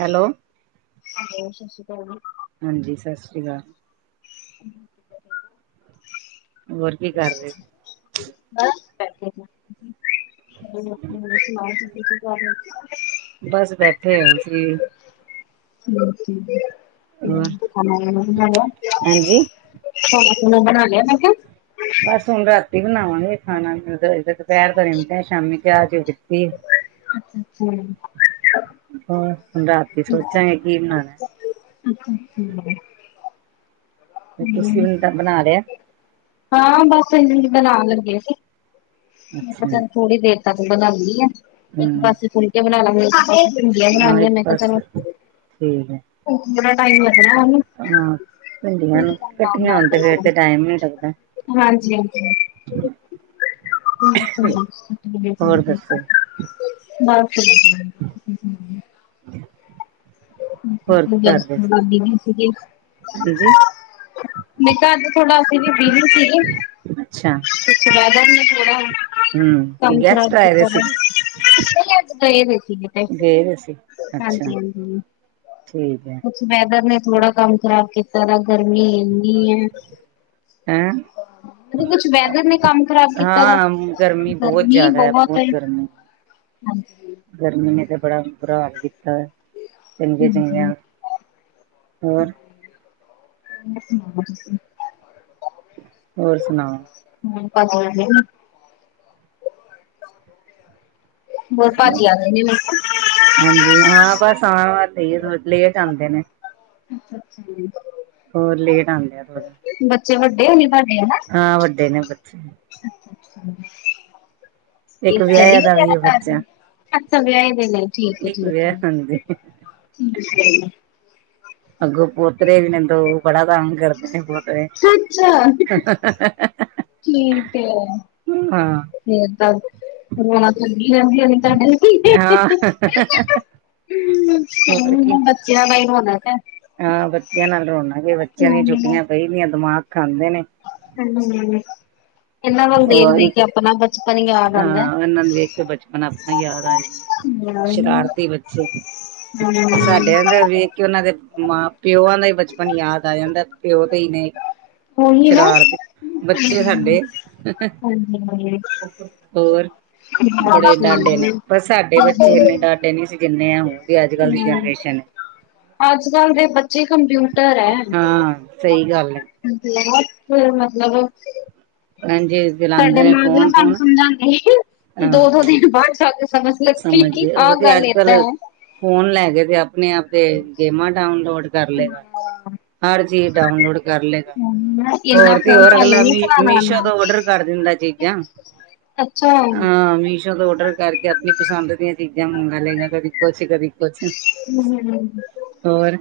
Hello- ਹਾਂਜੀ ਸਤਿ ਸ਼੍ਰੀ ਅਕਾਲ ਜੀ- ਹਾਂਜੀ ਸਤਿ ਸ਼੍ਰੀ ਅਕਾਲ। [unintelligible] ਹੋਰ ਕੀ ਕਰ ਰਹੇ। ਬਸ ਬੈਠੇ। ਕੀ ਕਰ ਬਸ [unintelligible] [unintelligible] ਖਾਣਾ ਹੋਰ ਹਾਂਜੀ ਖੁਣਾ ਬਣਾ ਲਿਆ ਮੈਂ ਕਿਆ ਬਸ ਹੁਣ ਰਾਤੀ ਬਣਾਵਾਂਗੇ ਖਾਣਾ ਦੁਪਹਿਰ ਦਾ ਨਿਪਟਿਆ ਸ਼ਾਮੀ ਚਾਹ ਚੂ ਪੀਤੀ ਏ [unintelligible] ਹੋਰ ਹੁਣ ਰਾਤੀ ਸੋਚਾਂਗੇ ਕੀ ਬਣਾਉਣਾ- [unintelligible] ਤੁਸੀ ਹੁਣ ਦਾ ਬਣਾ ਲਿਆ। ਹਾਂ ਬਸ ਹਨ ਬਣਾਉਣ ਲੱਗੇ ਸੀ। ਮੈ ਅੱਛਾ ਚਲ ਥੋੜੀ ਦੇਰ ਤੱਕ ਬਣਾਉਦੀ ਆ ਇਕ ਹਮ ਪਾਸੇ ਫੁਲਕੇ ਬਣਾ ਲਾਂ ਪਾ- ਭਿੰਡੀਆਂ ਹੀ ਹਾਂ ਬਣਾਣੀਆਂ ਇੱਕ ਨੇ ਮੈ ਕਿਹਾ ਬਸ ਚਲੋ ਠੀਕ ਹੈ ਥੋੜਾ ਟਾਈਮ ਲੱਗਣਾ। ਹਾਂ ਭਿੰਡੀਆਂ ਮੈਂ ਕਿਹਾ ਚੱਲ ਨਾਲ ਕਟੀਆਂ ਨਾਲ ਹੋਣ ਤੇ ਫਿਰ ਤੇ ਬਣਾਉਂਗੀ। ਟਾਈਮ ਨਹੀ ਲੱਗਦਾ। ਹਾਂਜੀ- ਹਾਂਜੀ- [inaudible] ਹੋਰ ਦੱਸੋ [unintelligible] ਹੋਰ ਕੀ ਕਰਦੇ ਸੀ [unintelligible] ਹਾਂਜੀ ਨਹੀਂ ਕਿਹਾ ਅੱਜ ਥੋੜਾ ਅਸੀਂ ਵੀ ਬਿਜੀ ਸੀਗੇ ਅੱਛਾ। ਸਤ ਸ਼ੀਦ ਉਹ ਨੇ ਥੋੜਾ ਹਮ ਕੰਮ ਖ਼ਰਾਬ ਗੈਸਟ ਆਏ ਦੇ ਕੀਤਾ ਵਾ ਸੀ [unintelligible] ਐਨ ਗਏ ਦੇ ਸੀ ਅੱਛਾ ਹਾਂਜੀ ਹਾਂਜੀ ਠੀਕ ਹੈ ਅ ਵੈਦਰ ਨੇ ਥੋੜਾ ਕੰਮ ਖਰਾਬ ਕੀਤ ਜ਼ਾਰ ਗਰਮੀ ਇਨੀ ਹੈ ਹੈਂ ਕੁਛ ਵੈਦਰ ਨੇ ਕੰਮ ਖ਼ਰਾਬ ਕੀਤਾ ਹਾਂ ਬਹੁਤ ਗਰਮੀ ਜ਼ਿਆਦਾ ਹੈ ਬਹੁਤ [inaudible] ਹਾਂਜੀ। ਗਰਮੀ ਨੇ ਤਾਂ ਬੜਾ ਬੁਰਾ ਹਾਲ ਕੀਤਾ ਚੰਗੇ ਹਮ -ਹਮ ਚੰਗਿਆਂ ਹੋਰ ਸੀ ਹੋਰ ਸੁਣਾਓ ਹਮ ਪਤਾ ਹੋਰ ਭਾਜੀ ਆਦੇ ਨੇ ਹਾਂਜੀ ਹਾਂ ਬਸ ਆਣ ਵਾਲੇ ਈ ਏ ਥੋੜੀ ਲੇਟ ਆਂਦੇ ਨੇ। ਅੱਛਾ- ਅੱਛਾ ਹੋਰ ਲੇਟ ਆਉਂਦੇਿਆ ਥੋੜਾ ਬੱਚੇ ਵੱਡੇ ਉਹ ਨ ਵੱਡੇ ਨਾ ਹਾਂ ਵੱਡੇ ਨੇ ਬੱਚੇ [unintelligible] ਇੱਕ ਵਿਆਹ ਦਾ ਵੀ ਹੈ ਬੱਚਾ ਅੱਛਾ ਵਿਆਹੀ ਦੇ ਲ ਠੀਕ ਹੈ ਇੱਕ ਠੀਕ ਵਿਆਹ ਹਾਂਜੀ ਹੈ ਅੱਗੋਂ ਪਲੋਤਰੇ ਵੀ ਨੇ ਦੋ ਬੜਾ ਤੰਗ ਕਰਦੇ ਨੇ ਪਲਤਰੇ ਅੱਛਾ ਠੀਕ ਹੈ ਹਾਂ ਫ ਤਾਂ ਰੋਨਾ ਲੱ ਰਹਦੀਡ ਹਾਂ ਹੋਰ ਕੀ ਹਮ ਬੱਚਿਆਂ ਬਾਈ ਹੋਦਾ ਤੇ ਹਾਂ ਬੱਚਿਆਂ ਨਾਲ ਰੋਣਾਗੇ ਬੱਚਿਆਂ ਦੀਆਂ ਹਮ ਛੁੱਟੀਆਂ ਕਈਦੀਆਂ ਦਿਮਾਗ ਖਾਂਦੇ ਨੇ ਹਮ ਉਹ ਬਚਪਨ ਯਾਦ ਆਉਂਦਾ ਹਾਂ ਇਹਨਾਂ ਨੂੰ ਵੇਖ ਕੇ ਬਚਪਨ ਆਪਣਾ ਯਾਦ ਆ ਜਾਂਦਾ ਹਮ ਸ਼ਰਾਰਤੀ ਬੱਚੇ ਸਾਡੇ ਉਹੀ ਅਦਰ ਵੀ ਕਿ ਉਹਨਾਂ ਦੇ ਮਾਂ ਪਿਓ ਦਾ ਬਚਪਨ ਯਾਦ ਆ ਜਾਂਦਾ ਪਿਓ ਤੇ ਹੀ ਨੇ ਨਾ ਸ਼ਰਾਰਤੀ ਬੱਚੇ ਸਾਡੇ ਹਾਂਜੀ- ਹਾਂਜੀ ਹੋਰ ਬੜੇ ਡਾਡੇ ਨੇ ਹਾਂਜੀ ਪਰ ਸਾਡੇ ਬੱਚੇ ਹਾਂਜੀ ਇੰਨੇ ਡਾਡੇ ਨਹੀਂ ਸੀ ਜਿ ਆ ਹੁਣ ਵੀ ਅੱਜ ਕੱਲ੍ਹ ਦੀ ਹਮ, ਜਨਰੇਸ਼ਨ ਛ ਅੱਜ ਕੱਲ੍ਹ ਦੇ ਬੱਚੇ ਕੰਪਿਊਟਰ ਹੈ ਹਾਂ ਸਹੀ ਗੱਲ ਹੈ ਬਹੁਤ ਫੇਰ ਮਤਲਬ ਹਾਂਜੀ ਸਾਡੇ ਦਿਲਾਂਦੇ ਨੇ ਮਾਂ ਪਿਤਾ ਫੋਨ ਸਾਨੂੰ ਫੂਨ ਸਮਝਾਉਂਦੇ ਸੀ ਹਾਂ ਦੋ- ਦੋ ਦਿਨ ਬਾਅਦ ਜਾ ਕੇ ਸਮਝ ਲੱਗੀ ਕੀ ਸਮਝਦੇ ਆਹ ਉਹ ਤੇ ਗੱਲ ਅੱਜ ਏਦਾਂ ਕੱਲ ਅ। ਫੋਨ ਲੈ ਗ ਤੇ ਆਪਣੇ ਆਪ ਤੇ ਗੇਮਾਂ ਡਾਊਨਲੋਡ ਕਰ ਲਏਗਾ ਹਰ ਚੀਜ਼ ਡਾਊਨਲੋਡ ਕਰ ਲਏਗਾ ਹਾਂ ਇੰਨਾ ਹੋਰ ਤੇ ਫੋਨ ਹੋਰ ਸਾਨੂੰ ਅਗਲਾ ਨੀ ਮ ਚਲਾਣਾ ਮੀਸ਼ੋ ਆਂਦਾ। ਤੋਂ ਓਡਰ ਕਰ ਦਿੰਦਾ ਚੀਜ਼ਾਂ ਅੱਛਾ। ਹਾਂ ਮੀਸ਼ੋ ਔਡਰ ਕਰਕੇ ਆਪਣੀ ਪਸੰਦ ਦੀਆਂ ਚੀਜ਼ਾਂ ਮੰਗਵਾ ਲਏਗਾ ਕਦੀ ਕੁਛ ਕਦੀ ਕੁਛ ਹਮ ਹ ਹੋਰ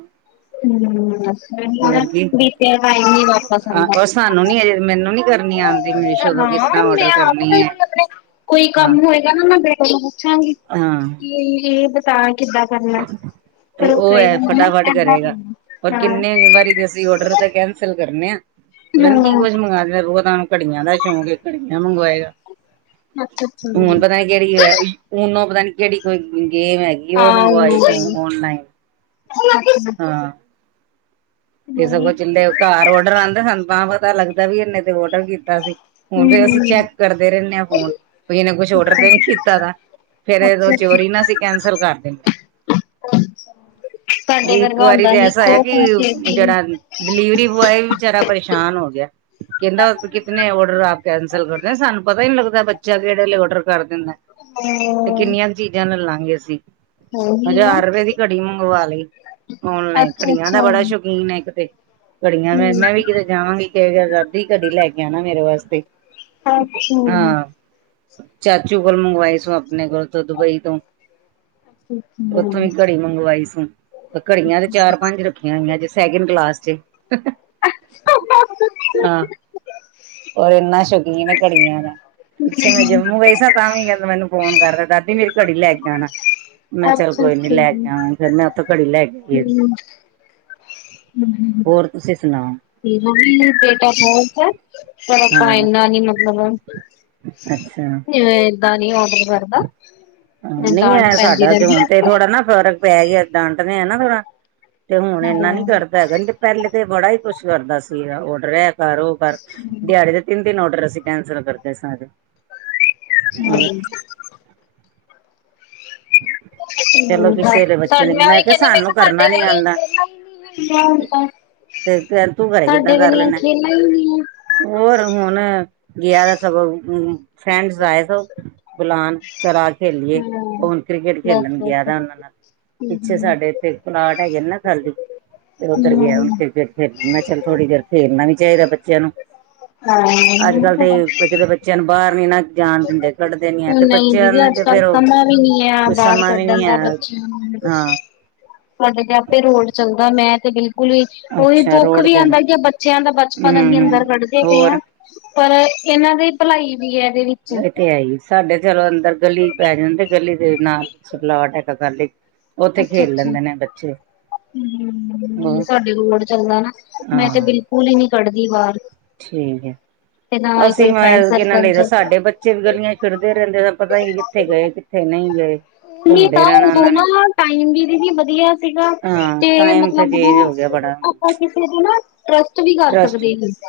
ਹਮ ਹੋਰ ਕੀ ਬੀਤਿਆ ਟਾਈਮ ਨ ਨਹੀ ਵਾਪਸ ਆਉਂਦਾ ਉਹ ਸਾਨੂੰ ਨੀ ਅਜੇ ਮੈਨੂੰ ਨੀ ਕਰਨੀ ਆਉਂਦੀ ਮੀਸ਼ੋ ਤੋਂ ਹਾਂ ਕਿਸ ਤਰ੍ਹਾਂ ਮੈਂ ਔਡਰ ਆਗਾ ਕਰਨੀ ਹੈ ਵੀ ਆਪਣੇ ਕੋਈ ਹਾਂ ਕੰਮ ਹੋਏਗਾ ਨਾ ਮੈਂਡੇਰੇ ਕੋਲੋਂ ਪੁੱਛਾਂਗੀ ਹਾਂ ਕਿ ਇਹ ਪਤਾ ਕਿੱਦਾਂ ਕਰਨਾ ਤੇ ਸਾਡੇ ਉਹ ਐ, ਫਟਾ-ਫਟ ਕਰੇਗਾ। ਔਰ ਕਿੰਨੇ ਵਾਰੀ ਤੇ ਅਸੀਂ ਆਰਡਰ ਤੇ ਕੈਂਸਲ ਕਰਨੇ ਆਂ। ਉਹ ਕੀ ਕੁਛ ਮੰਗਗਾ ਦੇਦੇ ਬੋਤ ਆਉਣ ਘੜੀਆਂ ਦਾ ਸ਼ੌਕ ਘੜੀਆਂ ਮੰਗਵਾਏਗਾ ਹੁਣ ਪਤਾ ਕਿਹੜੀ ਹੈ ਨੋਂ ਪਤਾ ਨੀ ਕਿਹੜੀ ਕੋਈ ਗੇਮ ਹੈਗੀ ਉਹ ਮੰਗਵਾਏ ਸੋ ਔਨਲਾਈਨ ਅੱਛਾ ਹਾਂ ਤੇ ਸਗੋਂ ਚੱਲੇ ਘਰ ਔਡਰ ਆਹਂਦੇ ਸਨ ਤਾਂ ਪਤਾ ਲੱਗਦਾ ਵੀ ਇਹਨੇ ਤੇ ਔਡਰ ਕੀਤਾ ਸੀ ਹੁਣ ਫੇਰ ਅਸੀਂ ਚੈੱਕ ਕਰਦੇ ਰਹਨੇ ਆ ਫੋਨ ਬਈ ਇਨੇ ਕੁਛ ਔਡਰ ਤੇ ਨੀ ਕੀਤਾ ਦਾ। ਫੇਰ ਦੋਂ ਚੋਰੀ ਨਾ ਅਂ ਕੈਂਸਲ ਕਰ ਦਿੰਦੇ ਹਾਂ ਇੱਕ ਵਰਗਾ ਵਾਰੀ ਹੁੰਦਾ ਤੇ ਸੀ ਐਸਾ ਖੋ ਹੈ ਕਿ ਖੋ ਖੇਡਦੀ ਜਿਹੜਾ ਡਿਲੀਵਰੀ ਬੋਆਏ ਵੀ ਬਚਾਰਾ ਪਰੇਸ਼ਾਨ ਹੋ ਗਿਆ ਕਹਿੰਦਾ ਕਿਤੇ ਔਡਰ ਆਪ ਕੈਂਸਲ ਕਰਦੇ ਸਾਨੂੰ ਪਤਾ ਹੀ ਨੀ ਲੱਗਦਾ ਬੱਚਾ ਕਿਹੜੇ ਔਡਰ ਕਰ ਦਿੰਦਾ ਹਾਂ ਤੇ ਕਿੰਨੀਆਂ ਚੀਜ਼ਾਂ ਨਾਲ ਲਾਂਗੇ ਅਸੀਂ ਉਹੀ ਨਾ ਹਜ਼ਾਰ ਰੁਪਏ ਦੀ ਘੜੀ ਮੰਗਵਾ ਲਈ ਨਲਾਈਨ ਅੱਛਾ ਘੜੀਆਂ ਅੱਛਾ ਦਾ ਬੜਾ ਸ਼ੁ ਯਕੀਨ ਇੱਕਤੇ ਘੜੀਆਂ ਮੈਂ ਠੀਕ ਮੈਂ ਵੀ ਹੈ ਕਿਤੇ ਜਾਵਾਂਗੀ ਦਾਦੀ ਕਦੀ ਲੈ ਗਿਆ ਨਾ ਮੇਰੇ ਵਾਸਤੇ ਅੱਛਾ ਅੱਛਾ ਹਾਂ ਚਾਚੂ ਕੋਲ ਮੰਗਵਾਏ ਸ ਆਪਣੇ ਕੋਲ ਤੋਂ ਦੁਬਈ ਤੋਂ ਉੱਥੋਂ ਵੀ ਘੜੀ ਮੰਗਵਾਈ ਸ ਘੜੀਆਂ ਤੇ ਚਾਰ ਪੰਜ ਰੱਖੀਆਂ ਹੋਈਆਂ ਜਿਸ ਸੈਕਿੰਡ ਕਲਾਸ ਚ ਆਹ ਓ ਇੰਨਾ ਸ਼ੌਕੀਨ ਏ ਘੜੀਆਂ ਦਾ। ਪਿੱਛੇ ਮੈਂ ਜੰਮੂ ਗਈ ਸਾਂ ਤਾਂ ਵੀ ਕਹਿੰਦਾ ਮੈਨੂੰ ਫੋਨ ਕਰਦਾ ਦਾਦੀ ਮੇਰੀ ਘੜੀ ਲੈ ਕੇ ਆਉਣਾ ਮੈਂ ਚੱਲ ਅੱਛਾ ਕੋਈ ਨੀ ਲੈ ਗਿਆਾਂ ਫੇਰ ਮੈਂ ਉੱਥੋਂ ਘੜੀ ਲੈ ਗਿਆ ਹੂੰ, ਹੂੰ-ਹੂੰ ਇਨਾਮ ਮੰਮੀ ਬੇਟਾ ਫੋਜ਼ ਆ ਮ ਹਾਂ ਫਾਈਨਾ ਮਤਬ ਅੱਛਾ ਦਾਂ ਨੀ ਔਡਰ ਕਰਦਾ ਹਾਂ ਮੈ ਨਹੀਂ ਤਾਂ ਐ ਪੈਂਦੀ ਸਾਡਾ ਤੇ ਰਹਿੰਦੀ ਹੁਣ ਤੇ ਥੋੜਾ ਨਾ ਫ਼ਰਕ ਪੈ ਗਿਆ ਏਦਾਂ ਆੰਟਨ ਹੈ ਨਾ ਥੋੜਾ ਤੇ ਹੁਣ ਇੰਨਾ ਨੀ ਹਾਂ ਕਰਦਾ ਹੈ ਕਹਿੰਦੇ ਪਹਿਲੇ ਤੇ ਬੜਾ ਹੀ ਕੁਛ ਕਰਦਾ ਸੀਗਾ ਉਡ ਰਿਹਾ ਕਰ ਉਹ ਕਰ ਦਿਹਾੜੀ ਦੇ ਤਿੰਨ ਤਿੰਨ ਔਡਰ ਅਸੀਂ ਕੈਂਸਲ ਕਰਦੇ ਸਾਂ ਐਦੇ। ਹਮ ਹਮ ਹਾਂ ਠੀ ਸਾਡੇਹੀ ਕਿਹਾ ਕਹਿੰਦੀ ਮੈਂ ਸਾਨੂੰ ਕਿਹਾ ਕਰਨਾ ਨੀ ਆਂਦਾ। ਸਾਡੇ ਵੀ ਤੇ ਤੂੰ ਘਰੇ ਸਾਡੇ ਕਿੱਦਾਂ ਮ ਕਰ ਨੀਆਂ ਲੈਣਾ ਖੇ ਲ ਹੀ ਆ ਹੋਰ ਹੁਣ ਗਿਆ ਤਾਂ ਸਗੋਂ ਫਰੈਂਡਸ ਆਏ ਬੁਲਾਨ ਚਰਾ ਖੇਲੀਏ ਹਮ ਹੁਣ ਕ੍ਰਿਕਟ ਖੇਲਣ ਗਿਆ ਬਸ ਉਹਨਾਂ ਨਾਲ ਪਿੱਛੇ ਸਾਡੇ ਇੱਥੇ ਪਲਾਟ ਹੈਗੇ ਨੇ ਨਾ ਖਾਲੀ ਤੇ ਉੱਧਰ ਗਿਆ ਹੁਣ ਫ ਫ ਖੇਣ ਮੈਂ ਚਲ ਥੋੜ੍ਹੀ ਦੇਰ ਖੇਲਣਾ ਵੀ ਚਾਹੀਦਾ ਬੱਚਿਆਂ ਨੂੰ ਅੱਜ ਕੱਲ੍ਹ ਹਮ ਤੇ ਕਿਤੇ ਬੱਚਿਆਂ ਨੂੰ ਬਾਹਰ ਨੀ ਨਾ ਜਾਣ ਦਿੰਦੇ ਲੜਦੇ ਨ ਆ ਹਾਂ ਤੇ ਨਹੀਂ ਬੱਚਿਆਂ ਦੀਦੀ ਨੂੰ ਅੱਜ ਤੇ ਕੱਲ ਫੇਰ ਉਹ ਸਮਾਂ ਵੀ ਨੀ ਆ ਕੁਛ ਬਾਹਰ ਸਮਾਂ ਵੀ ਕੱਢਣ ਨੀ ਹੈ ਦਾ ਬੱਚਿਆਂ ਨੂੰ ਹਾਂ ਤੁਹਾਡੇ ਤੇ ਆਪੇ ਰੋਡ ਚਲਦੈ ਮੈਂ ਤੇ ਬਿਲਕੁਲ ਈ ਉਹੀ ਅੱਛਾ ਦੁੱਖ ਰੋਡ ਵੀ ਤੇ ਨੇ ਆਉਂਦਾ ਕਿ ਬੱਚਿਆਂ ਦਾ ਬਚਪਨ ਹੂੰ ਅਸੀਂ ਅੰਦਰ ਹੂੰ ਕੱਢਦੇ ਪਏ ਹਾਂ ਹੋਰ ਪਰ ਇਹਨਾਂ ਦੀ ਭਲਾਈ ਵੀ ਹੈ ਇਹਦੇ ਵਿੱਚ ਇਹ ਤੇ ਹੈ ਹੀ ਸਾਡੇ ਚਲੋ ਅੰਦਰ ਗਲੀ ਪੈ ਜਾਂਦੇ ਗਲੀ ਦੇ ਨਾਲ ਸਲਾ ਟੈਕਾ ਕਰ ਲੀ ਉੱਥੇ ਖੇਲ ਲੈਂਦੇ ਨੇ ਬੱਚੇ ਹ ਹੋਰ ਸਾਡੇ ਰੋਡ ਚੱਲਦਾ ਨਾ ਮੈਂ ਤੇ ਹਾਂ ਬਿਲਕੁਲ ਹੀ ਨੀ ਕੱਢਦੀ ਬਾਹਰ ਠੀਕ ਹੈ। ਤੇ ਨਾ ਹੀ ਅਸੀਂ ਕੋਈ ਫਰੈਂਡ ਮੈਂ ਕੀ ਨਾ ਸਰਕਲ ਲਈਦਾ ਚ ਸਾਡੇ ਬੱਚੇ ਵੀ ਗਲੀਆਂ ਚ ਖੇਡਦੇ ਰਹਿੰਦੇ ਤਾਂ ਪਤਾ ਈ ਨੀ ਕਿੱਥੇ ਗਏ ਨਹੀ ਗਏ। ਘੁੰਮਦੇ ਤਾਂ ਰਹਿਣਾ ਉਦੋਂ ਉਹਨਾਂ ਨੇ ਨਾ ਟਾਈਮ ਵੀ ਹੀ ਵਧੀਆ ਸੀਗਾ ਹਾਂ ਤੇ ਟਾਈਮ ਤੇ ਮਤਲਬ ਜ ਚੇਂਜ ਹੋ ਗਿਆ ਬੜਾ ਅਸ ਦਿਲ ਨਾਲ ਟਰੱਸਟ ਵੀ ਟਰਸਟ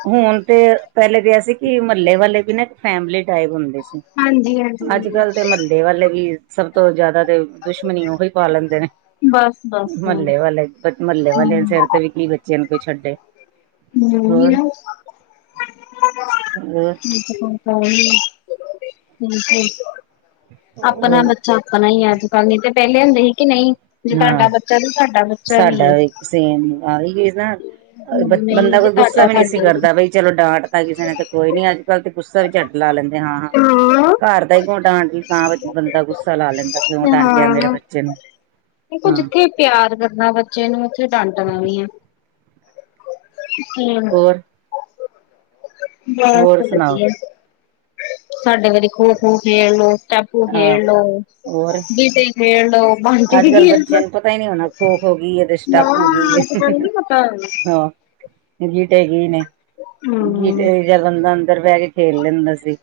ਹੁਣ ਤੇ ਪਹਿਲੇ ਕਿਹਾ ਸੀ ਕਿ ਮਹੱਲੇ ਵਾਲੇ ਵੀ ਨਾ ਇੱਕ ਫੈਮਿਲੀ ਟਾਈਪ ਹੁੰਦੇ ਸੀ ਹਾਂਜੀ ਅੱਜ ਹਾਂਜੀ ਕੱਲ ਤੇ ਮੇ ਦੇ [unintelligible] ਵਾਲੇ ਵੀ ਸਭ ਤੋਂ ਜਿਆਦਾ ਤੇ ਦੁਸ਼ਮਣੀ ਉਹੀ ਪਾਲੈਦੇ ਨੇ ਬਸ ਬਸ ਹਮ ਮਹੱਲੇ ਵਾਲੇ ਮਹੱਲੇ ਵਾਲੇ ਸਿਰ ਤੇਵੀ ਕੀ ਬੱਚੇ ਜਿਨ ਕੋਈ [unintelligible] ਛੱਡੇ ਹੋਰ ਹਮ ਨਾਠ ਹੋਰ [unintelligible] [unintelligible] ਆਪਣਾ ਬੱਚਾ ਆਪਣਾ ਹੀ ਹੈ ਅੱਜਕੱਲ ਨਹੀ ਤੇ ਪਹਿਲੇ ਹੁੰਦੇ ਸੀ ਕਿ ਨਹੀਂ ਜੇ ਹਾਂ ਤੁਹਾਡਾ ਬੱਚਾ ਤੇ ਤੁਡਾ ਬੱਚਾ ਵੀ ਸਾਡਾ ਸੇਮ ਆ ਇਹ ਨਾ ਬ ਹੁਣ ਨਹੀਂ ਬੰਦਾ ਜੀ ਕੋਈ ਗੁੱਸਾ ਤੁਹਾਡਾ ਵੀ ਨਹੀ ਸੀ ਸਾਡਾ ਹੀ ਕਰਦਾ ਬਈ ਚਲੋ ਡਾਂਟ ਤ ਕਿਸੇ ਨੇ ਤੇ ਕੋਈ ਨੀ ਅਜ ਕਲ ਗੁੱਸਾ ਵੀ ਝੱਡ ਲਾ ਲੈਂਦੇ ਹਾਂ। ਘਰ ਦਾਈ ਕਿਉਂ ਡਾਂਟ ਤਾਂ ਬੰਦਾ ਗੁੱਸਾ ਲਾ ਲੈਂਦਾ ਕਿਉ ਏ ਡਾਂਟਿਆ ਮੇਰੇ ਹਾਂ ਬੱਚੇ ਨੂੰ ਦੇਖੋ, ਹਾਂ ਜਿੱਥੇ ਪਿਆਰ ਕਰਨਾ ਬੱਚੇ ਨੂੰ ਉੱਥੇ ਡੰਟਣਾ ਵੀ ਹੈ। ਤੀਨ ਹੋਰ ਬਸ ਹੋਰ ਸੁਣਾਓ ਵਧੀਆ ਸਾਡੇ ਵਾਰੀ ਖੋ-ਖੋ ਖੇਲ ਲੋ। ਸਟਪੂ ਹਾਂ ਖੇਣਲੋ, ਹੋਰ ਗੀਟੇ ਖੇਣਲੋ, ਬਾਂਟੇ ਅੱਜ ਕੱਲ੍ਹ ਖੇਣ ਲੋ ਬੱਚਿਆਂ ਨੂੰ ਪਤਾ ਹੀ ਨਹੀਂ ਹੋਣਾ ਖੋ ਖੋ ਗਈ ਹੈ ਤੇ ਨਾ ਸਟੱਪ ਹੋ ਗਈ ਹੈ ਅੱਜ-ਕੱਲ ਨੀ ਪਤਾ। ਗੀਟੇ ਗੀ ਨੇ ਹੂੰ ਗੀਟੇ। ਬੰਦਾ ਅੰਦਰ ਬਹਿ ਕੇ ਖੇਲ ਲੈਂਦਾ ਸੀ।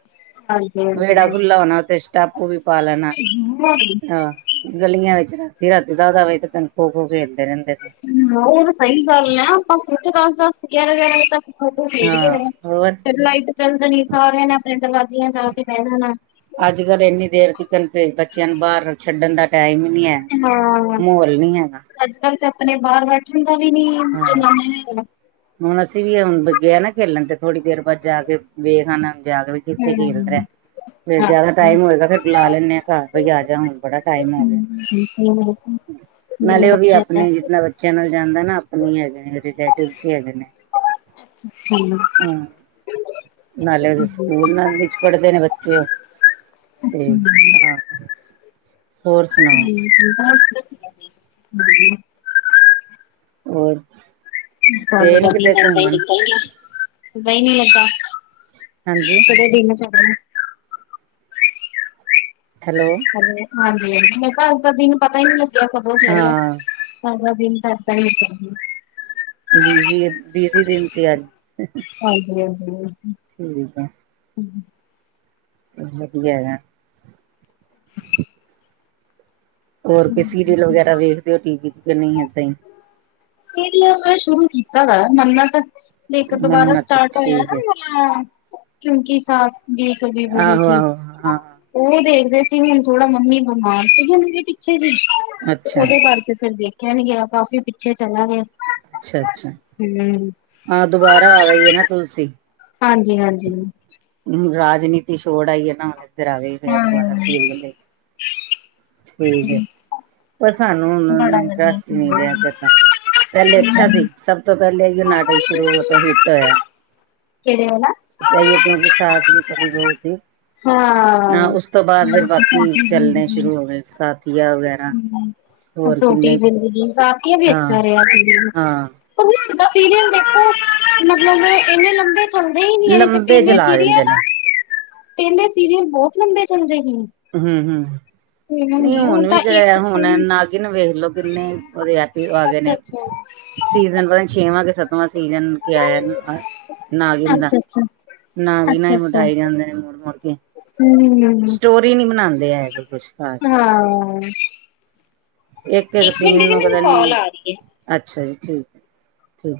ਹਾਂਜੀ ਵਿਹੜਾ ਖੁੱਲਾ ਹੋਣਾ ਉਥੇ ਓਵੀ ਪਾ ਲੈਣਾ- ਹਾਂਜੀ ਆਹ ਗਲੀਆਂ ਵਿਚ ਰਾਤੀ-ਰਾਤੀ ਦਾਸ-ਦਾਸ ਵਵੇ ਤੇ ਤਕ ਖੋ- ਖੋ ਖੇਡਦੇ ਰਹਿਦੇ ਸਾ। ਹੂੰ ਹੋਰ ਸਹੀ ਗੱਲ ਐ ਆਪਾਂ ਖੁਦ ਦੱਸ-ਦੱਸ ਗਿਆਰਾਂ- ਗਿਆਰਾਂ ਵਜੇ ਤੱਕ- ਓਦੋ ਹਾਂ ਖੇਡਦੇ ਰਏ ਹੋਰ ਆ ਲਾਈਟ ਚੱਲ ਜਾਣੀ ਸਾਰਿਆਂ ਨੇ ਆਪਣੇ ਦਰਵਾਜ਼ਿਆਂ ਜਾ ਕੇ ਬਹਿ ਜਾਣਾ। ਅੱਜ-ਕੱਲ੍ਹ ਇੰਨੀ ਦੇਰ ਬੱਚਿਆਂ ਨੂੰ ਬਾਹਰ ਛੱਡਣ ਦਾ ਟਾਈਮ ਈ ਨੀ ਹੈ, ਮਾਹੌਲ ਨੀ ਹੈਗਾ। ਅੱਜਕੱਲ੍ਹ ਤੇ ਆਪਣੇ ਬਾਹਰ ਬੈਠਣ ਦਾ ਵੀ ਨੀ, ਹਾਂ। ਜਮਾਨਾ ਹੈਗਾ। ਹੁਣ ਅਸੀਂ ਵੀ ਹੁਣ ਗਏ ਆ ਨਾ ਖੇਲਣ ਤੇ ਥੋੜ੍ਹੀ ਦੇਰ ਬਾਅਦ ਜਾ ਕੇ ਵੇਖਾ ਆਨਾ ਜਾ ਕੇ ਕਿੱਥੇ ਖੇਡ ਰਿਹਾ ਹੂੰ। ਫੇਰ ਜਿਆਦਾ ਟਾਈਮ ਹੋਏਗਾ ਫ਼ਿਰ ਬੁਲਾ ਲੈ ਆਾ ਘਰ ਬਾਈ ਆ ਜਾ ਹੁਣ। ਬੜਾ ਟਾਈਮ ਹੋ ਗਿਆ। ਨਾਲੇ ਉਹ ਵੀ ਬੱਚਿਆਂ ਦਾ ਆਪਣੇ ਜਿਨਾ ਬੱਚੇ ਚਨਲ ਜਾਂਦਾ ਨਾ ਆਪਣੀ ਹੈਗੇ ਨੇ ਰਿਲੇਟਿਵਸ ਹੀ ਹੈਗੇ ਨੇ। [unintelligible] ਹਾਂ ਨਾਲੇ ਸਕੂਲ ਨਾਲ ਵਿਚ ਪੜ੍ਹਦੇ ਨੇ ਬੱਚੇ ਓ- ਤੇ ਵਧੀਆ [unintelligible] ਹੋਰ ਸੁਣਾਓ [inaudible] ਹੋਰ? ਗਏ ਨੀ ਕਿਤੇ ਘੁੰਮਣ [unintelligible] ਹਾਂਜੀ। ਕਦੋਂ ਦਿਨ ਚ [unintelligible] ਹੈਲੋ। ਹਾਂਜੀ-ਹਾਂਜੀ, ਮੈਂ ਕਿਹਾ ਅੱਜ ਦਾ ਦਿਨ ਪਤਾ ਹੀ ਨਹੀਂ ਲੱਗਿਆ ਕਦੋਂ ਚੜਿਆ। ਹਾਂ ਅਜ ਦਾ ਦਿਨ ਤਾਂ ਇਦਾਂ ਈ ਨਿਕਲ ਗਿਆ। ਬੀਜੀ-ਬੀਜੀ ਦਿਨ ਸੀ ਅਜ- ਹਾਂਜੀ-ਹਾਂਜੀ। ਠੀਕ ਆ। ਹੂੰ। [unintelligible] [inaudible] ਹੋਰ ਕੋਈ ਸੀਰੀਅਲ ਵਗੈਰਾ ਵੇਖਦੇ ਹੋ ਟੀਵੀ ਤੇ ਕਿ ਨਈ ਏਦਾਂ ਈ ਖਡੀ ਮੈਂ ਸ਼ੁਰੂ ਕੀਤਾ ਵਾ ਮੰਨਣਾ ਤਾਂ ਇੱਕ ਦੁਬਾਰਾ ਮੰਨਤ ਸਟਾਰਟ ਹੋਇਆ ਠੀਕ ਹੈ ਨਾ [unintelligible] ਕਿਉਂਕਿ ਸਾਸ ਬੀ ਕਬੀ ਬਹੂ ਆਹੋ ਥੀ। ਆਹੋ ਹਾਂ ਓਈ ਦੇਖਦੇ ਸੀ ਹੁਣ ਥੋੜਾ ਮੰਮੀ ਬਿਮਾਰ ਸੀਗੀ ਹੁੰਦੀ ਪਿਛੇ ਜੇ ਤੇ ਅੱਛਾ ਓਦੇ ਕਰਕੇ ਤੇ ਫਿਰ ਦੇਖਿਆ ਨੀ ਗਿਆ ਕਾਫੀ ਪਿਛੇ ਚਲਾ ਗਿਆ। ਅਛਾ-ਅਛਾ। ਹੂੰ। ਹਾਂ ਦੁਬਾਰਾ ਆ ਗਈ ਏ ਨਾ ਤੁਲਸੀ। ਹਾਂਜੀ-ਹਾਂਜੀ। ਹ ਰਾਜਨੀਤੀ ਛੋੜ ਆਈ ਹੈ ਨਾ ਹੁਣ ਇਧਰ ਆ ਗ ਫ ਹਾਂ ਦੁਬਾਰਾ ਸੀਲ ਠੀਕ ਹੈ, ਪਰ ਸਾਨੂੰ ਹਣ ਬੜਾ ਵਧੀਆ ਇੰਟਰਸਟ ਨੀ ਰਿਹਾ [unintelligible] ਪਹਿਲੇ ਅੱਛਾ ਸੀ, ਸਭ ਤੋਂ ਪਹਿਲੇ ਜੋ ਨਾਟਕ ਸ਼ੁਰੂ ਤੋਂ ਹਿੱਟ ਹੋਇਆ। ਕੇੜੈ ਵਲਾ? ਸਈ ਏ ਕੇਓਕੀ ਸਾਸ ਵੀ ਕਬੀ ਬਹੂ ਥੀ। ਹਾਂ ਉਸ ਤੋਂ ਬਾਅਦ ਫਿਰ ਕਸੌਟੀ ਬਾਕੀ ਚੱਲਣੇ ਜ਼ਿੰਦਗੀ ਸ਼ੁਰੂ ਹੋ ਗਏ ਸਾਥੀਆਂ ਵਗੈਰਾ। ਹੋਰ ਛੋਟੀ ਕਿੰਨੇ ਜ਼ਿਦਗੀ ਕਵੀ ਹਾਂ ਅੱਛਾ ਰਿਹਾ ਸੀਰੀ ਹਾਂ ਫੀਲ ਦੇਖੋ ਮਤਲਬ ਏਨੇ ਲੰਬੇ ਚੱਲਦੇ ਈ ਨੀ ਏਦੇ ਤੇ ਲੰਬੇ ਪਹਿਲੇ ਚਲਾ ਦਿੰਦੇ ਸੀਰੀਅਲ ਨੇ ਪਹਿਲੇ ਸੀਰੀਅਲ ਬਹੁਤ ਲੰਬੇ ਚੱਲਦੇ ਸੀ। ਹੂੰ-ਹੂੰ। ਹੁਣ ਨਈ ਨੀ ਹੁਣ ਹੁਨ ਵੀ ਤਾਂ ਇੱਕ ਕਿਹੜਾ ਹੁਣ ਅੱਛਾ-ਅੱਛਾ। ਨਾਗਿਨ ਵੇਖਲੋ ਕਿਨੇ ਓਦੇ ਆ ਗਏ ਨੇ ਐਪੀ ਸੀਜਨ ਪਤਾ ਛੇਵਾਂ ਕਿ ਸੱਤਵਾਂ ਸੀਜਨ ਕੇ ਆਇਆ [unintelligible] ਅਛਾ-ਅਛਾ। ਨਾ ਵੀ ਨਾ ਈ ਮਿਟਾਏ ਜਾਂਦੇ ਨੇ ਮੁੜ-ਮੁੜ ਕੇ। ਹੂੰ। ਸਟੋਰੀ ਨੀ ਬਣਾਦੇ ਹੈ ਕੁਛ ਬਾਸ ਹਾਂ। ਇਕ-ਇਕ ਇੱਕ ਮਿੰਟ ਸੀਨ ਦੀ ਨੂੰ ਮੈਨੂੰ ਪਤਾ ਨੀ ਕਾਲ ਆ ਰਹੀ ਹੈ। ਅੱਛਾ ਜੀ ਠੀਕ ਐ ਠੀਕ।